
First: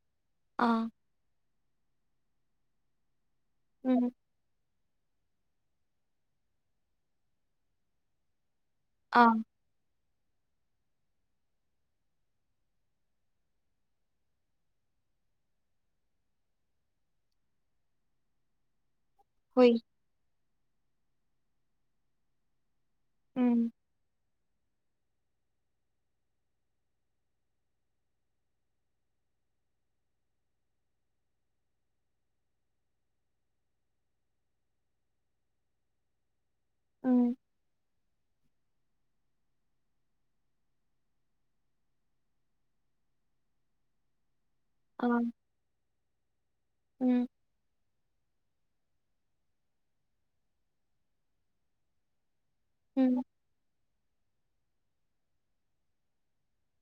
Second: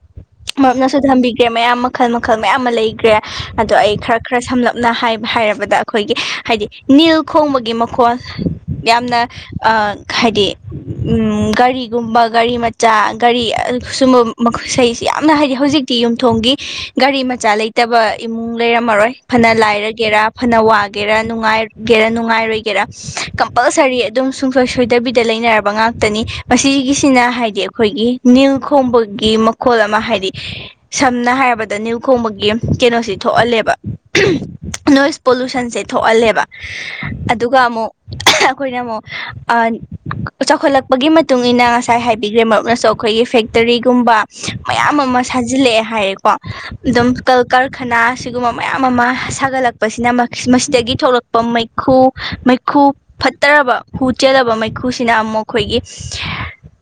[SPEAKER 2] ꯑꯥ
[SPEAKER 1] ꯃꯔꯨꯞꯅꯁꯨ ꯊꯝꯕꯤꯈ꯭ꯔꯦ ꯃꯌꯥꯝ ꯃꯈꯜ ꯃꯈꯜ ꯃꯌꯥꯝ ꯑꯃ ꯂꯩꯈ꯭ꯔꯦ ꯑꯗꯣ ꯑꯩ
[SPEAKER 2] ꯎꯝ
[SPEAKER 1] ꯈꯔ ꯈꯔ ꯁꯝꯂꯞꯅ ꯍꯥꯏꯕ ꯍꯥꯏꯔꯕꯗ ꯑꯩꯈꯣꯏꯒꯤ ꯍꯥꯏꯗꯤ ꯅꯤꯜ ꯈꯣꯡꯕꯒꯤ ꯃꯈꯣꯜ ꯌꯥꯝꯅ
[SPEAKER 2] ꯑꯥ
[SPEAKER 1] ꯍꯥꯏꯗꯤ ꯒꯥꯔꯤꯒꯨꯝꯕ ꯒꯥꯔꯤ ꯃꯆꯥ ꯒꯥꯔꯤ ꯁꯨꯝꯕ ꯃꯈ ꯌꯥꯝꯅ ꯍꯥꯏꯗꯤ ꯍꯧꯖꯤꯛꯇꯤ ꯌꯨꯝꯊꯣꯡꯒꯤ ꯒꯥꯔꯤ ꯃꯆꯥ ꯂꯩꯇꯕ ꯏꯃꯨꯡ ꯂꯩꯔꯝꯃꯔꯣꯏ ꯐꯅ
[SPEAKER 2] ꯍꯣꯏ
[SPEAKER 1] ꯂꯥꯏꯔꯒꯦꯔꯥ ꯐꯅ ꯋꯥꯒꯦꯔꯥ ꯅꯨꯡꯉꯥꯏꯒꯦꯔ ꯅꯨꯡꯉꯥꯏꯔꯣꯏꯒꯦꯔꯥ
[SPEAKER 2] ꯎꯝ
[SPEAKER 1] ꯀꯝꯄꯜꯁꯔꯤ ꯑꯗꯨꯝ ꯁꯨꯡꯁꯣꯏ ꯁꯣꯏꯗꯕꯤꯗ ꯂꯩꯅꯔꯕ ꯉꯥꯛꯇꯅꯤ ꯃꯁꯤꯒꯤꯁꯤꯅ ꯍꯥꯏꯗꯤ ꯑꯩꯈꯣꯏꯒꯤ ꯅꯤꯜ ꯈꯣꯝꯕꯒꯤ ꯈꯨꯣꯜ ꯑꯃ ꯍꯥꯏꯗꯤ ꯁꯝꯅ ꯍꯥꯏꯔꯕꯗ ꯅꯤꯌꯨ ꯈꯣꯡꯕꯒꯤ ꯀꯩꯅꯣꯁꯤ ꯊꯣꯛꯍꯜꯂꯦꯕ ꯅꯣꯏꯁ ꯄꯣꯂꯨꯁꯟꯁꯦ ꯊꯣꯛꯍꯜꯂꯦꯕ
[SPEAKER 2] ꯎꯝ
[SPEAKER 1] ꯑꯗꯨꯒ ꯑꯃꯨꯛ ꯑꯩꯈꯣꯏꯅꯃꯣ ꯑ ꯆꯥꯎꯈꯠꯂꯛꯄꯒꯤ ꯃꯇꯨꯡ ꯏ ꯃꯇꯨꯡꯏꯟꯅ ꯉꯁꯥꯏ ꯍꯥꯏꯕꯤꯈ꯭ꯔꯦ ꯃꯔꯨꯞꯅꯁꯨ ꯑꯩꯈꯣꯏꯒꯤ ꯐꯦꯛꯇꯔꯤꯒꯨꯝꯕ ꯃꯌꯥꯝ
[SPEAKER 2] ꯑꯥ
[SPEAKER 1] ꯑꯃ ꯁꯥꯖꯤꯜꯂꯛꯑꯦ ꯍꯥꯏꯔꯦꯀꯣ ꯑꯗꯨꯝ
[SPEAKER 2] ꯎꯝ
[SPEAKER 1] ꯀꯔꯈꯅꯥ ꯁꯤꯒꯨꯝꯕ ꯃꯌꯥꯝ ꯑꯃ ꯁꯥꯒꯠꯂꯛꯄꯁꯤꯅ ꯃꯁꯤꯗꯒꯤ ꯊꯣꯛꯂꯛꯄ ꯃꯩꯈꯨꯩ ꯈꯨ
[SPEAKER 2] ꯎꯝ
[SPEAKER 1] ꯐꯠꯇꯔꯕ ꯍꯨ ꯆꯦꯜꯂꯕ ꯃꯩꯈꯨꯁꯤꯅ ꯑꯃꯨꯛ ꯑꯩꯣꯏꯒꯤ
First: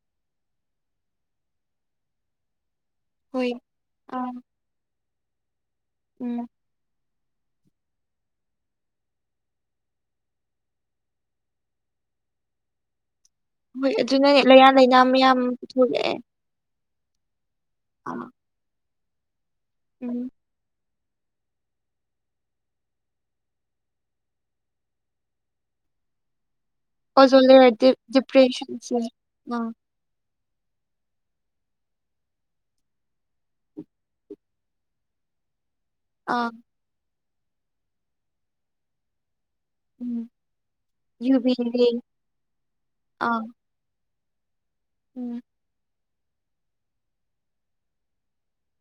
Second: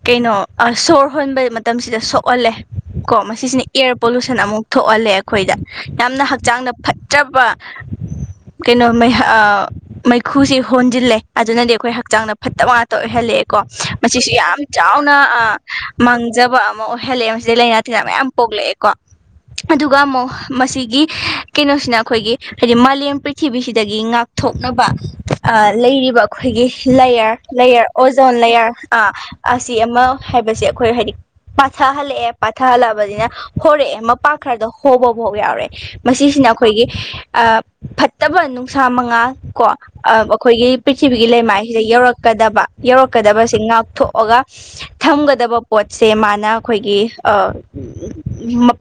[SPEAKER 1] ꯀꯩꯅꯣ ꯁꯣꯔ ꯍꯣꯟꯕ ꯃꯇꯝꯁꯤꯗ ꯁ ꯊꯣꯛꯍꯜꯂꯦ ꯀꯣ
[SPEAKER 2] ꯍꯣꯏ
[SPEAKER 1] ꯃꯁꯤꯁꯤꯅ ꯏꯌꯔ
[SPEAKER 2] ꯑꯥ
[SPEAKER 1] ꯄꯣꯂꯨꯁꯟ ꯑꯃꯨꯛ ꯊꯣꯛꯍꯜꯂꯦ ꯑꯩꯈꯣꯏꯗ ꯌꯥꯝꯅ
[SPEAKER 2] ꯎꯝ
[SPEAKER 1] ꯍꯛꯆꯥꯡꯗ ꯆꯠꯄ ꯀꯩꯅꯣꯩ ꯃꯩꯈꯨꯁꯤ ꯍꯣꯟꯖꯤꯜꯂꯦ ꯑꯗꯨꯅꯗꯤ ꯑꯩꯈꯣꯏ ꯍꯛꯆꯥꯡꯗ ꯐꯠꯇꯕ ꯇ ꯑꯣꯏꯍꯜꯂꯑꯦꯀꯣ
[SPEAKER 2] ꯍꯣꯏ
[SPEAKER 1] ꯃꯁꯤꯁꯨ
[SPEAKER 2] ꯑꯗꯨꯅꯅꯦ
[SPEAKER 1] ꯌꯥꯝ
[SPEAKER 2] ꯂꯥꯏꯅꯥ ꯂꯥꯏꯅꯥ
[SPEAKER 1] ꯆꯥꯎꯅ
[SPEAKER 2] ꯃꯌꯥꯝ ꯄꯨꯊꯣꯛꯂꯛꯑꯦ
[SPEAKER 1] ꯃꯥꯡꯖꯕ ꯑꯃ ꯑꯣꯏꯍꯜꯂꯑꯦ ꯁꯤꯗꯦ ꯂꯥꯏꯅꯥ ꯇꯤꯟꯅꯥ
[SPEAKER 2] ꯑꯥ
[SPEAKER 1] ꯃꯌꯥꯝ ꯄꯣꯛꯂꯛꯑꯦꯀꯣ ꯑꯗꯨꯒ
[SPEAKER 2] ꯎꯝ
[SPEAKER 1] ꯑꯃꯨꯛ ꯃꯁꯤꯒꯤ ꯀꯩꯅꯣꯁꯤꯅ ꯑꯩꯈꯣꯏꯒꯤ ꯍꯥꯏꯗꯤ ꯃꯥꯂꯦꯝ ꯄ꯭ꯔꯤꯊꯤꯕꯤꯁꯤꯗꯒꯤ ꯉꯥꯛꯊꯣꯛꯅꯕ ꯑ ꯂꯩꯔꯤꯕ ꯑꯩꯈꯣꯏꯒꯤ ꯂꯌꯔ
[SPEAKER 2] ꯑꯣꯖꯣꯟ ꯂꯦꯌꯔ ꯗꯤ
[SPEAKER 1] ꯂꯌꯔ ꯑꯣꯖꯣꯟ
[SPEAKER 2] ꯗꯤꯄ꯭ꯔꯦꯁꯟꯁꯦ
[SPEAKER 1] ꯂꯌꯔ
[SPEAKER 2] ꯑꯥ
[SPEAKER 1] ꯑꯁꯤ ꯑꯃ ꯍꯥꯏꯕꯁꯦ ꯑꯩꯈꯣꯏ ꯍꯥꯏꯗꯤ ꯄꯊꯥꯍꯜꯂꯛꯑꯦ ꯄꯥꯊꯍꯜꯂꯛꯑꯕꯅꯤꯅ ꯍꯣꯔꯛꯑꯦ ꯃꯄꯥꯛ ꯈꯔꯗ ꯍꯣꯕ ꯐꯥꯎ ꯌꯥꯎꯔꯑꯦ ꯃꯁꯤꯁꯤꯅ
[SPEAKER 2] ꯑꯥ
[SPEAKER 1] ꯑꯩꯈꯣꯏꯒꯤ ꯐꯠꯇꯕ ꯅꯨꯡꯁꯥ ꯃꯉꯥ ꯀꯣ
[SPEAKER 2] ꯎꯝ
[SPEAKER 1] ꯑꯩꯈꯣꯏꯒꯤ ꯄ꯭ꯔꯤꯊꯤꯕꯤꯒꯤ
[SPEAKER 2] ꯌꯨꯚꯤ
[SPEAKER 1] ꯂꯩꯃꯥꯏꯁꯤꯗ
[SPEAKER 2] ꯔꯦ
[SPEAKER 1] ꯌꯧꯔꯛꯀꯗꯕ
[SPEAKER 2] ꯑꯥ
[SPEAKER 1] ꯌꯧꯔꯛꯀꯗꯕꯕꯁꯤ ꯉꯥꯛꯊꯣꯛꯑꯒ
[SPEAKER 2] ꯎꯝ
[SPEAKER 1] ꯊꯝꯒꯗꯕ ꯄꯣꯠꯁꯦ ꯃꯥꯅ ꯑꯩꯈꯣꯏꯒꯤ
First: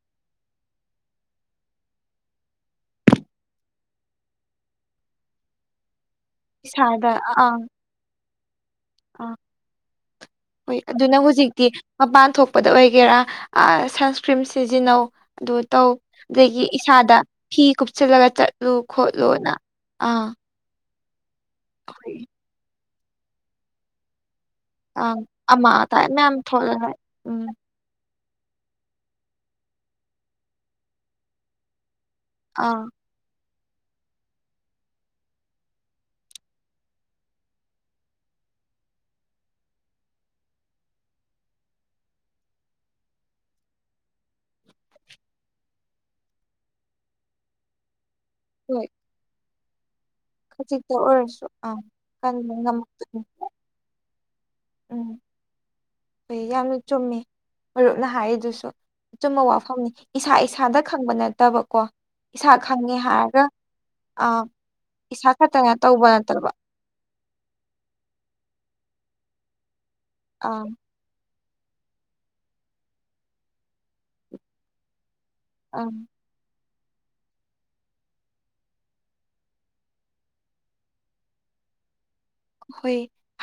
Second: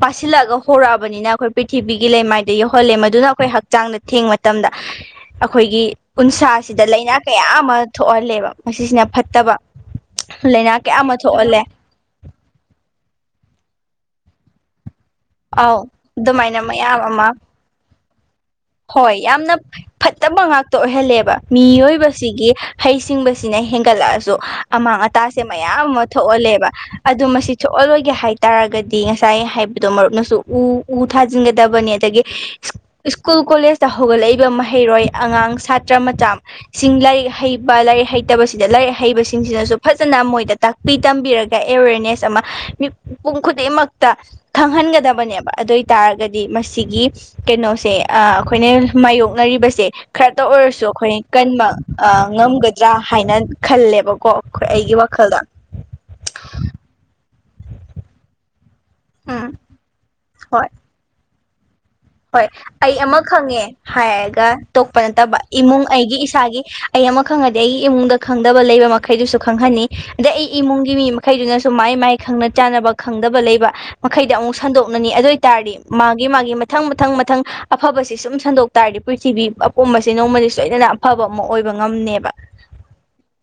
[SPEAKER 1] ꯄꯥꯁꯤꯜꯂꯛꯑꯒ ꯍꯧꯔꯛꯑꯕꯅꯤꯅ ꯑꯩꯈꯣꯏ ꯄ꯭ꯔꯤꯊꯤꯕꯤꯒꯤ ꯂꯩꯃꯥꯏꯗ ꯌꯧꯍꯜꯂꯦ ꯃꯗꯨꯅ ꯑꯩꯈꯣꯏ ꯍꯛꯆꯥꯡꯗ ꯊꯦꯡꯕ ꯃꯇꯝꯗ ꯑꯩꯈꯣꯏꯒꯤ ꯎꯟꯁꯥꯁꯤꯗ
[SPEAKER 2] ꯏꯁꯥꯗ
[SPEAKER 1] ꯂꯥꯏꯅꯥ ꯀꯌꯥ
[SPEAKER 2] ꯑꯥ
[SPEAKER 1] ꯑꯃ ꯊꯣꯛꯍꯜꯂꯦꯕ ꯃꯁꯤꯁꯤꯅ
[SPEAKER 2] ꯑꯥ
[SPEAKER 1] ꯐꯠꯇꯕ ꯂꯥꯏꯅꯥ
[SPEAKER 2] ꯍꯣꯏ
[SPEAKER 1] ꯀꯌꯥ ꯑꯃ
[SPEAKER 2] ꯑꯗꯨꯅ
[SPEAKER 1] ꯊꯣꯛꯍꯜꯂꯦ
[SPEAKER 2] ꯍꯧꯖꯤꯛꯇꯤ ꯃꯄꯥꯟ ꯊꯣꯛꯄꯗ ꯑꯣꯏꯒꯦꯔꯥ ꯁꯟꯁꯀ꯭ꯔꯤꯟ ꯁꯤꯖꯤꯟꯅꯧ ꯑꯗꯨ
[SPEAKER 1] ꯑꯥꯎ
[SPEAKER 2] ꯇꯧ
[SPEAKER 1] ꯑꯗꯨꯃꯥꯏꯅ
[SPEAKER 2] ꯑꯗꯒꯤ
[SPEAKER 1] ꯃꯌꯥꯝ
[SPEAKER 2] ꯏꯁꯥꯗ
[SPEAKER 1] ꯑꯃ
[SPEAKER 2] ꯐꯤ ꯀꯨꯞꯁꯤꯜꯂꯒ ꯆꯠ
[SPEAKER 1] ꯍꯣꯏ ꯌꯥꯝꯅ ꯐꯠꯇꯕ ꯉꯥꯛ ꯇ ꯑꯣꯏꯍꯜꯂꯦꯕ
[SPEAKER 2] ꯍꯣꯏ
[SPEAKER 1] ꯃꯤꯑꯣꯏꯕꯁꯤꯒꯤ ꯍꯩꯁꯤꯡꯕꯁꯤꯅ ꯍꯦꯟꯒꯠꯂꯛꯑꯁꯨ ꯑꯃꯥꯡ
[SPEAKER 2] ꯑꯥ
[SPEAKER 1] ꯑꯇꯥꯁꯦ
[SPEAKER 2] ꯑꯃꯥ
[SPEAKER 1] ꯃꯌꯥꯝ
[SPEAKER 2] ꯑꯇꯥ
[SPEAKER 1] ꯑꯃ
[SPEAKER 2] ꯃꯌꯥꯝ
[SPEAKER 1] ꯊꯣꯛꯍꯜꯂꯦꯕ
[SPEAKER 2] ꯊꯣꯛꯂꯛꯑꯦ
[SPEAKER 1] ꯑꯗꯨ
[SPEAKER 2] ꯎꯝ
[SPEAKER 1] ꯃꯁꯤ ꯊꯣꯛ ꯑꯣꯜꯂꯣꯏꯒꯦ ꯍꯥꯏꯇꯥꯥꯔꯒꯗꯤ ꯉꯁꯥꯏ ꯍꯥꯏꯕꯗꯣ ꯃꯔꯨꯞꯅꯁꯨ ꯎ ꯎ ꯊꯥꯖꯤꯟꯒꯗꯕꯅꯤ ꯑꯗꯒꯤ
[SPEAKER 2] ꯑꯥ
[SPEAKER 1] ꯁ꯭ꯀꯨꯜ ꯀꯣꯂꯦꯖꯇ ꯍꯧꯒꯠꯂꯛꯏꯕ ꯃꯍꯩꯔꯣꯏ ꯑꯉꯥꯡ ꯁꯥꯇ꯭ꯔ ꯃꯆꯥ ꯁꯤꯡ ꯂꯥꯏꯔꯤꯛ ꯍꯩꯕ ꯂꯥꯏꯔꯤꯛ ꯍꯩꯇꯕꯁꯤꯗ ꯂꯥꯏꯔꯤꯛ ꯍꯩꯕꯁꯤꯡꯁꯤꯅꯁꯨ ꯐꯖꯅ ꯃꯣꯏꯗ ꯇꯥꯛꯄꯤ ꯇꯝꯕꯤꯔꯒ ꯑꯦꯋꯦꯔꯅꯦꯁ ꯑꯃ ꯃꯤ ꯃꯤꯄꯨꯝ ꯈꯨꯗꯤꯡꯃꯛꯇ ꯈꯪꯍꯟꯒꯗꯕꯅꯦꯕ ꯑꯗꯨ ꯑꯣꯏ ꯇꯔꯒꯗꯤ ꯃꯁꯤꯒꯤ ꯀꯩꯅꯣꯁꯦ ꯑ ꯑꯩꯈꯣꯏꯅ
[SPEAKER 2] ꯍꯣꯏ
[SPEAKER 1] ꯃꯥꯌꯣꯛꯅꯔꯤꯕꯁꯦ ꯈꯔꯇ ꯑꯣꯏꯔꯁꯨ
[SPEAKER 2] ꯈꯖꯤꯛꯇ
[SPEAKER 1] ꯑꯩꯈꯣꯏ
[SPEAKER 2] ꯑꯣꯏꯔꯁꯨ
[SPEAKER 1] ꯀꯟꯕ
[SPEAKER 2] ꯑꯥ ꯀꯟꯕ
[SPEAKER 1] ꯉꯝꯒꯗ꯭ꯔꯥ
[SPEAKER 2] ꯉꯝꯃꯛꯇꯣꯏꯅꯤ
[SPEAKER 1] ꯍꯥꯏꯅ ꯈꯜꯂꯦꯕꯀꯣ ꯍꯣꯏ ꯑꯩꯒꯤ ꯋꯥꯈꯜꯗ
[SPEAKER 2] ꯑꯩ ꯌꯥꯝꯅ ꯆꯨꯝꯃꯤ ꯃꯔꯨꯞꯅ ꯍꯥꯏꯔꯤꯗꯨꯁꯨ ꯑꯆꯨꯝꯕ
[SPEAKER 1] ꯎꯝ
[SPEAKER 2] ꯋꯥꯐꯝꯅꯤ ꯏꯁꯥ
[SPEAKER 1] ꯍꯣꯏ
[SPEAKER 2] ꯏꯁꯥꯗ ꯈꯪꯕ ꯅꯠꯇꯕꯀꯣ
[SPEAKER 1] ꯍꯣꯏ
[SPEAKER 2] ꯏꯁꯥ
[SPEAKER 1] ꯑꯩ
[SPEAKER 2] ꯈꯪꯉꯦ
[SPEAKER 1] ꯑꯃ
[SPEAKER 2] ꯍꯥꯏꯔꯒ
[SPEAKER 1] ꯈꯪꯉꯦ
[SPEAKER 2] ꯑꯥ
[SPEAKER 1] ꯍꯥꯏꯔꯒ ꯇꯣꯛꯄ
[SPEAKER 2] ꯏꯁꯥ
[SPEAKER 1] ꯅꯠꯇꯕ
[SPEAKER 2] ꯈꯛꯇꯅ
[SPEAKER 1] ꯏꯃꯨꯡ
[SPEAKER 2] ꯇꯧꯕ
[SPEAKER 1] ꯑꯩꯒꯤ
[SPEAKER 2] ꯅꯠꯇꯕ
[SPEAKER 1] ꯏꯁꯥꯒꯤ ꯑꯩ ꯑꯃ ꯈꯪꯉꯗꯤ ꯑꯩꯒꯤ ꯏꯃꯨꯡꯗ ꯈꯪꯗꯕ ꯂꯩꯕ ꯃꯈꯩꯗꯨꯁꯨ ꯈꯪꯍꯟꯅꯤ ꯑꯗꯩ ꯑꯩ
[SPEAKER 2] ꯑꯥ
[SPEAKER 1] ꯏꯃꯨꯡꯒꯤ ꯃꯤ ꯃꯈꯩꯗꯨꯅꯁꯨ ꯃꯥꯏ ꯃꯥꯏ ꯈꯪꯅ ꯆꯥꯟꯅꯕ ꯈꯪꯗꯕ ꯂꯩꯕ ꯃꯈꯩꯗ ꯑꯃꯨꯛ ꯁꯟꯗꯣꯛꯅꯅꯤ ꯑꯗꯨ ꯑꯣꯏꯇꯥꯔꯗꯤ
[SPEAKER 2] ꯑꯪ
[SPEAKER 1] ꯃꯥ ꯒꯤ ꯃꯥꯒꯤ ꯃꯊꯪ ꯃꯊꯪ ꯃꯊꯪ ꯑꯐꯕꯁꯤ ꯁꯨꯝ ꯁꯟꯗꯣꯛ ꯇꯥꯔꯗꯤ ꯄ꯭ꯔꯤꯊꯤꯕꯤ ꯑꯄꯨꯝꯕꯁꯦ ꯅꯣꯡꯃꯗꯤ ꯁꯣꯏꯗꯅ ꯑꯐꯕ ꯑꯃ ꯑꯣꯏꯕ ꯉꯝꯅꯦꯕ
[SPEAKER 2] ꯑꯣꯏ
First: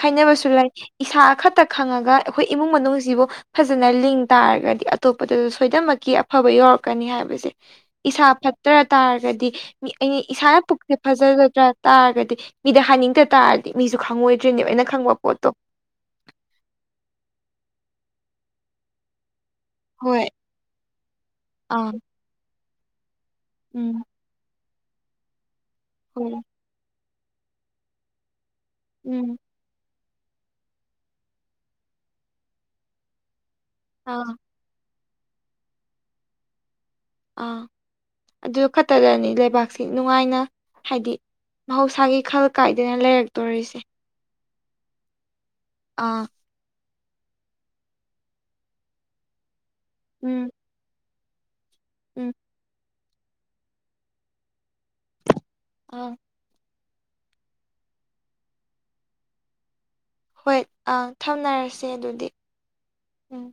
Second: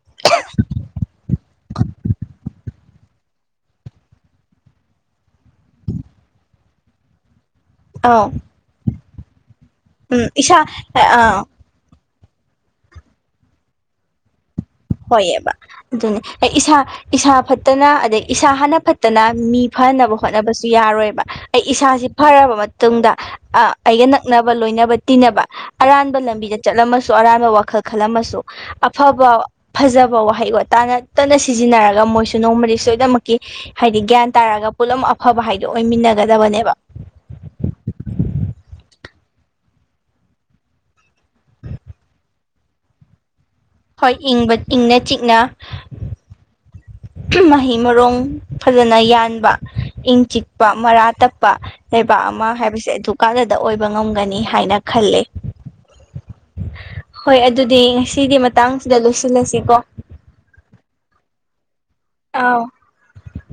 [SPEAKER 2] ꯍꯥꯏꯅꯕꯁꯨ ꯂꯩ ꯏꯁꯥ ꯈꯛꯇ ꯈꯪꯉꯒ ꯑꯩꯈꯣꯏ ꯏꯃꯨꯡ ꯃꯅꯨꯡꯁꯤꯕꯨ ꯐꯖꯅ ꯂꯤꯡ ꯇꯥꯔꯒꯗꯤ ꯑꯇꯣꯞꯄꯗꯁꯨ ꯁꯣꯏꯗꯃꯛꯀꯤ ꯑꯐꯕ ꯌꯎꯔꯛꯀꯅꯤ ꯍꯥꯏꯕꯁꯦ ꯏꯁꯥ
[SPEAKER 1] ꯑꯧ
[SPEAKER 2] ꯐꯠꯇ꯭ꯔ ꯇꯥꯔꯒꯗꯤ ꯑꯩ
[SPEAKER 1] ꯎꯝ
[SPEAKER 2] ꯏꯁꯥꯅ
[SPEAKER 1] ꯏꯁꯥ
[SPEAKER 2] ꯄꯨꯛꯁꯦ
[SPEAKER 1] ꯑ
[SPEAKER 2] ꯐꯖꯒꯗ꯭ꯔꯥ ꯇꯥꯔꯒꯗꯤ ꯃꯤꯗ ꯍꯥꯏꯅꯤꯡꯗ ꯇꯥꯔꯗꯤ ꯃꯤꯁꯨ ꯈꯪꯉꯣꯏꯗ꯭ꯔꯤꯅꯤ
[SPEAKER 1] ꯍꯣꯏꯑꯕ ꯑꯗꯨꯅꯦ ꯏꯁꯥ ꯏꯁꯥ ꯐꯠꯇꯅ ꯑꯗꯩ ꯏꯁꯥ ꯍꯥꯟꯅ ꯐꯠꯇꯅ ꯃꯤ ꯐꯅꯕ
[SPEAKER 2] ꯍꯣꯏ
[SPEAKER 1] ꯍꯣꯠꯅꯕꯁꯨ ꯌꯥꯔꯣꯏꯕ ꯑꯩ
[SPEAKER 2] ꯑꯥ
[SPEAKER 1] ꯏꯁꯥꯁꯤ ꯐꯔꯕ ꯃꯇꯨꯡꯗ
[SPEAKER 2] ꯎꯝ
[SPEAKER 1] ꯑꯩꯒ ꯅꯛꯅꯕ ꯂꯣꯏꯅꯕ ꯇꯤꯟꯅꯕ ꯑꯔꯥꯟꯕ
[SPEAKER 2] ꯍꯣꯏ
[SPEAKER 1] ꯂꯝꯕꯤꯗ ꯆꯠꯂꯝꯃꯁꯨ ꯑꯔꯥꯟꯕ ꯋꯥꯈꯜ ꯈꯜꯂꯝꯃꯁꯨ ꯑꯐꯕ
[SPEAKER 2] ꯎꯝ
[SPEAKER 1] ꯐꯖꯕ ꯋꯥꯍꯩꯒꯣ ꯇꯥꯅ ꯇꯅ ꯁꯤꯖꯤꯟꯅꯔꯒ ꯃꯣꯏꯁꯨ ꯅꯣꯡꯃꯗꯤ ꯁꯣꯏꯗꯃꯛ ꯀ ꯍꯥꯏꯗꯤ ꯒ꯭ꯌꯥꯟ
[SPEAKER 2] ꯑꯥ
[SPEAKER 1] ꯇꯥꯔꯒ ꯄꯨꯂꯞ ꯑꯐꯕ ꯍꯥꯏꯗꯣ ꯑꯣꯏꯃꯤꯟꯅꯒꯗꯕꯅꯦꯕ
[SPEAKER 2] ꯑꯥ ꯑꯗꯨ ꯈꯛꯇꯗꯅꯤ ꯂꯩꯕꯥꯛꯁꯤ ꯅꯨꯡꯉꯥꯏꯅ ꯍꯥꯏꯗꯤ ꯃꯍꯧꯁꯥꯒꯤ ꯈꯜ ꯀꯥꯏꯗꯅ ꯂꯩꯔꯛꯇꯣꯔꯤꯁꯦ
[SPEAKER 1] ꯍꯣꯏ ꯏꯪꯕ ꯏꯪꯅ ꯆꯤꯛꯅ
[SPEAKER 2] ꯑꯥ
[SPEAKER 1] ꯃꯍꯩ ꯃꯔꯣꯡ ꯐꯖꯅ ꯌꯥꯟꯕ ꯏꯪ
[SPEAKER 2] ꯎꯝ
[SPEAKER 1] ꯆꯤꯛꯄ ꯃꯔꯥ ꯇꯞꯄ ꯂꯩꯕꯥꯛ
[SPEAKER 2] ꯎꯝ
[SPEAKER 1] ꯑꯃ ꯍꯥꯏꯕꯁꯦ ꯑꯗꯨ ꯀꯥꯟꯗꯗ ꯑꯣꯏꯕ ꯉꯝꯒꯅꯤ ꯍꯥꯏꯅ ꯈꯂꯦ
[SPEAKER 2] ꯑꯣꯐ
[SPEAKER 1] ꯍꯣꯏ ꯑꯗꯨꯗꯤ ꯉꯁꯤꯗꯤ ꯃꯇꯥꯡꯁꯤꯗ ꯂꯣꯏꯁꯤꯜꯂꯁꯤꯀꯣ
[SPEAKER 2] ꯍꯣꯏ ꯑꯪ ꯊꯝꯅꯔꯁꯦ ꯑꯗꯨꯗꯤ
[SPEAKER 1] ꯑꯥꯎ
[SPEAKER 2] ꯎꯝ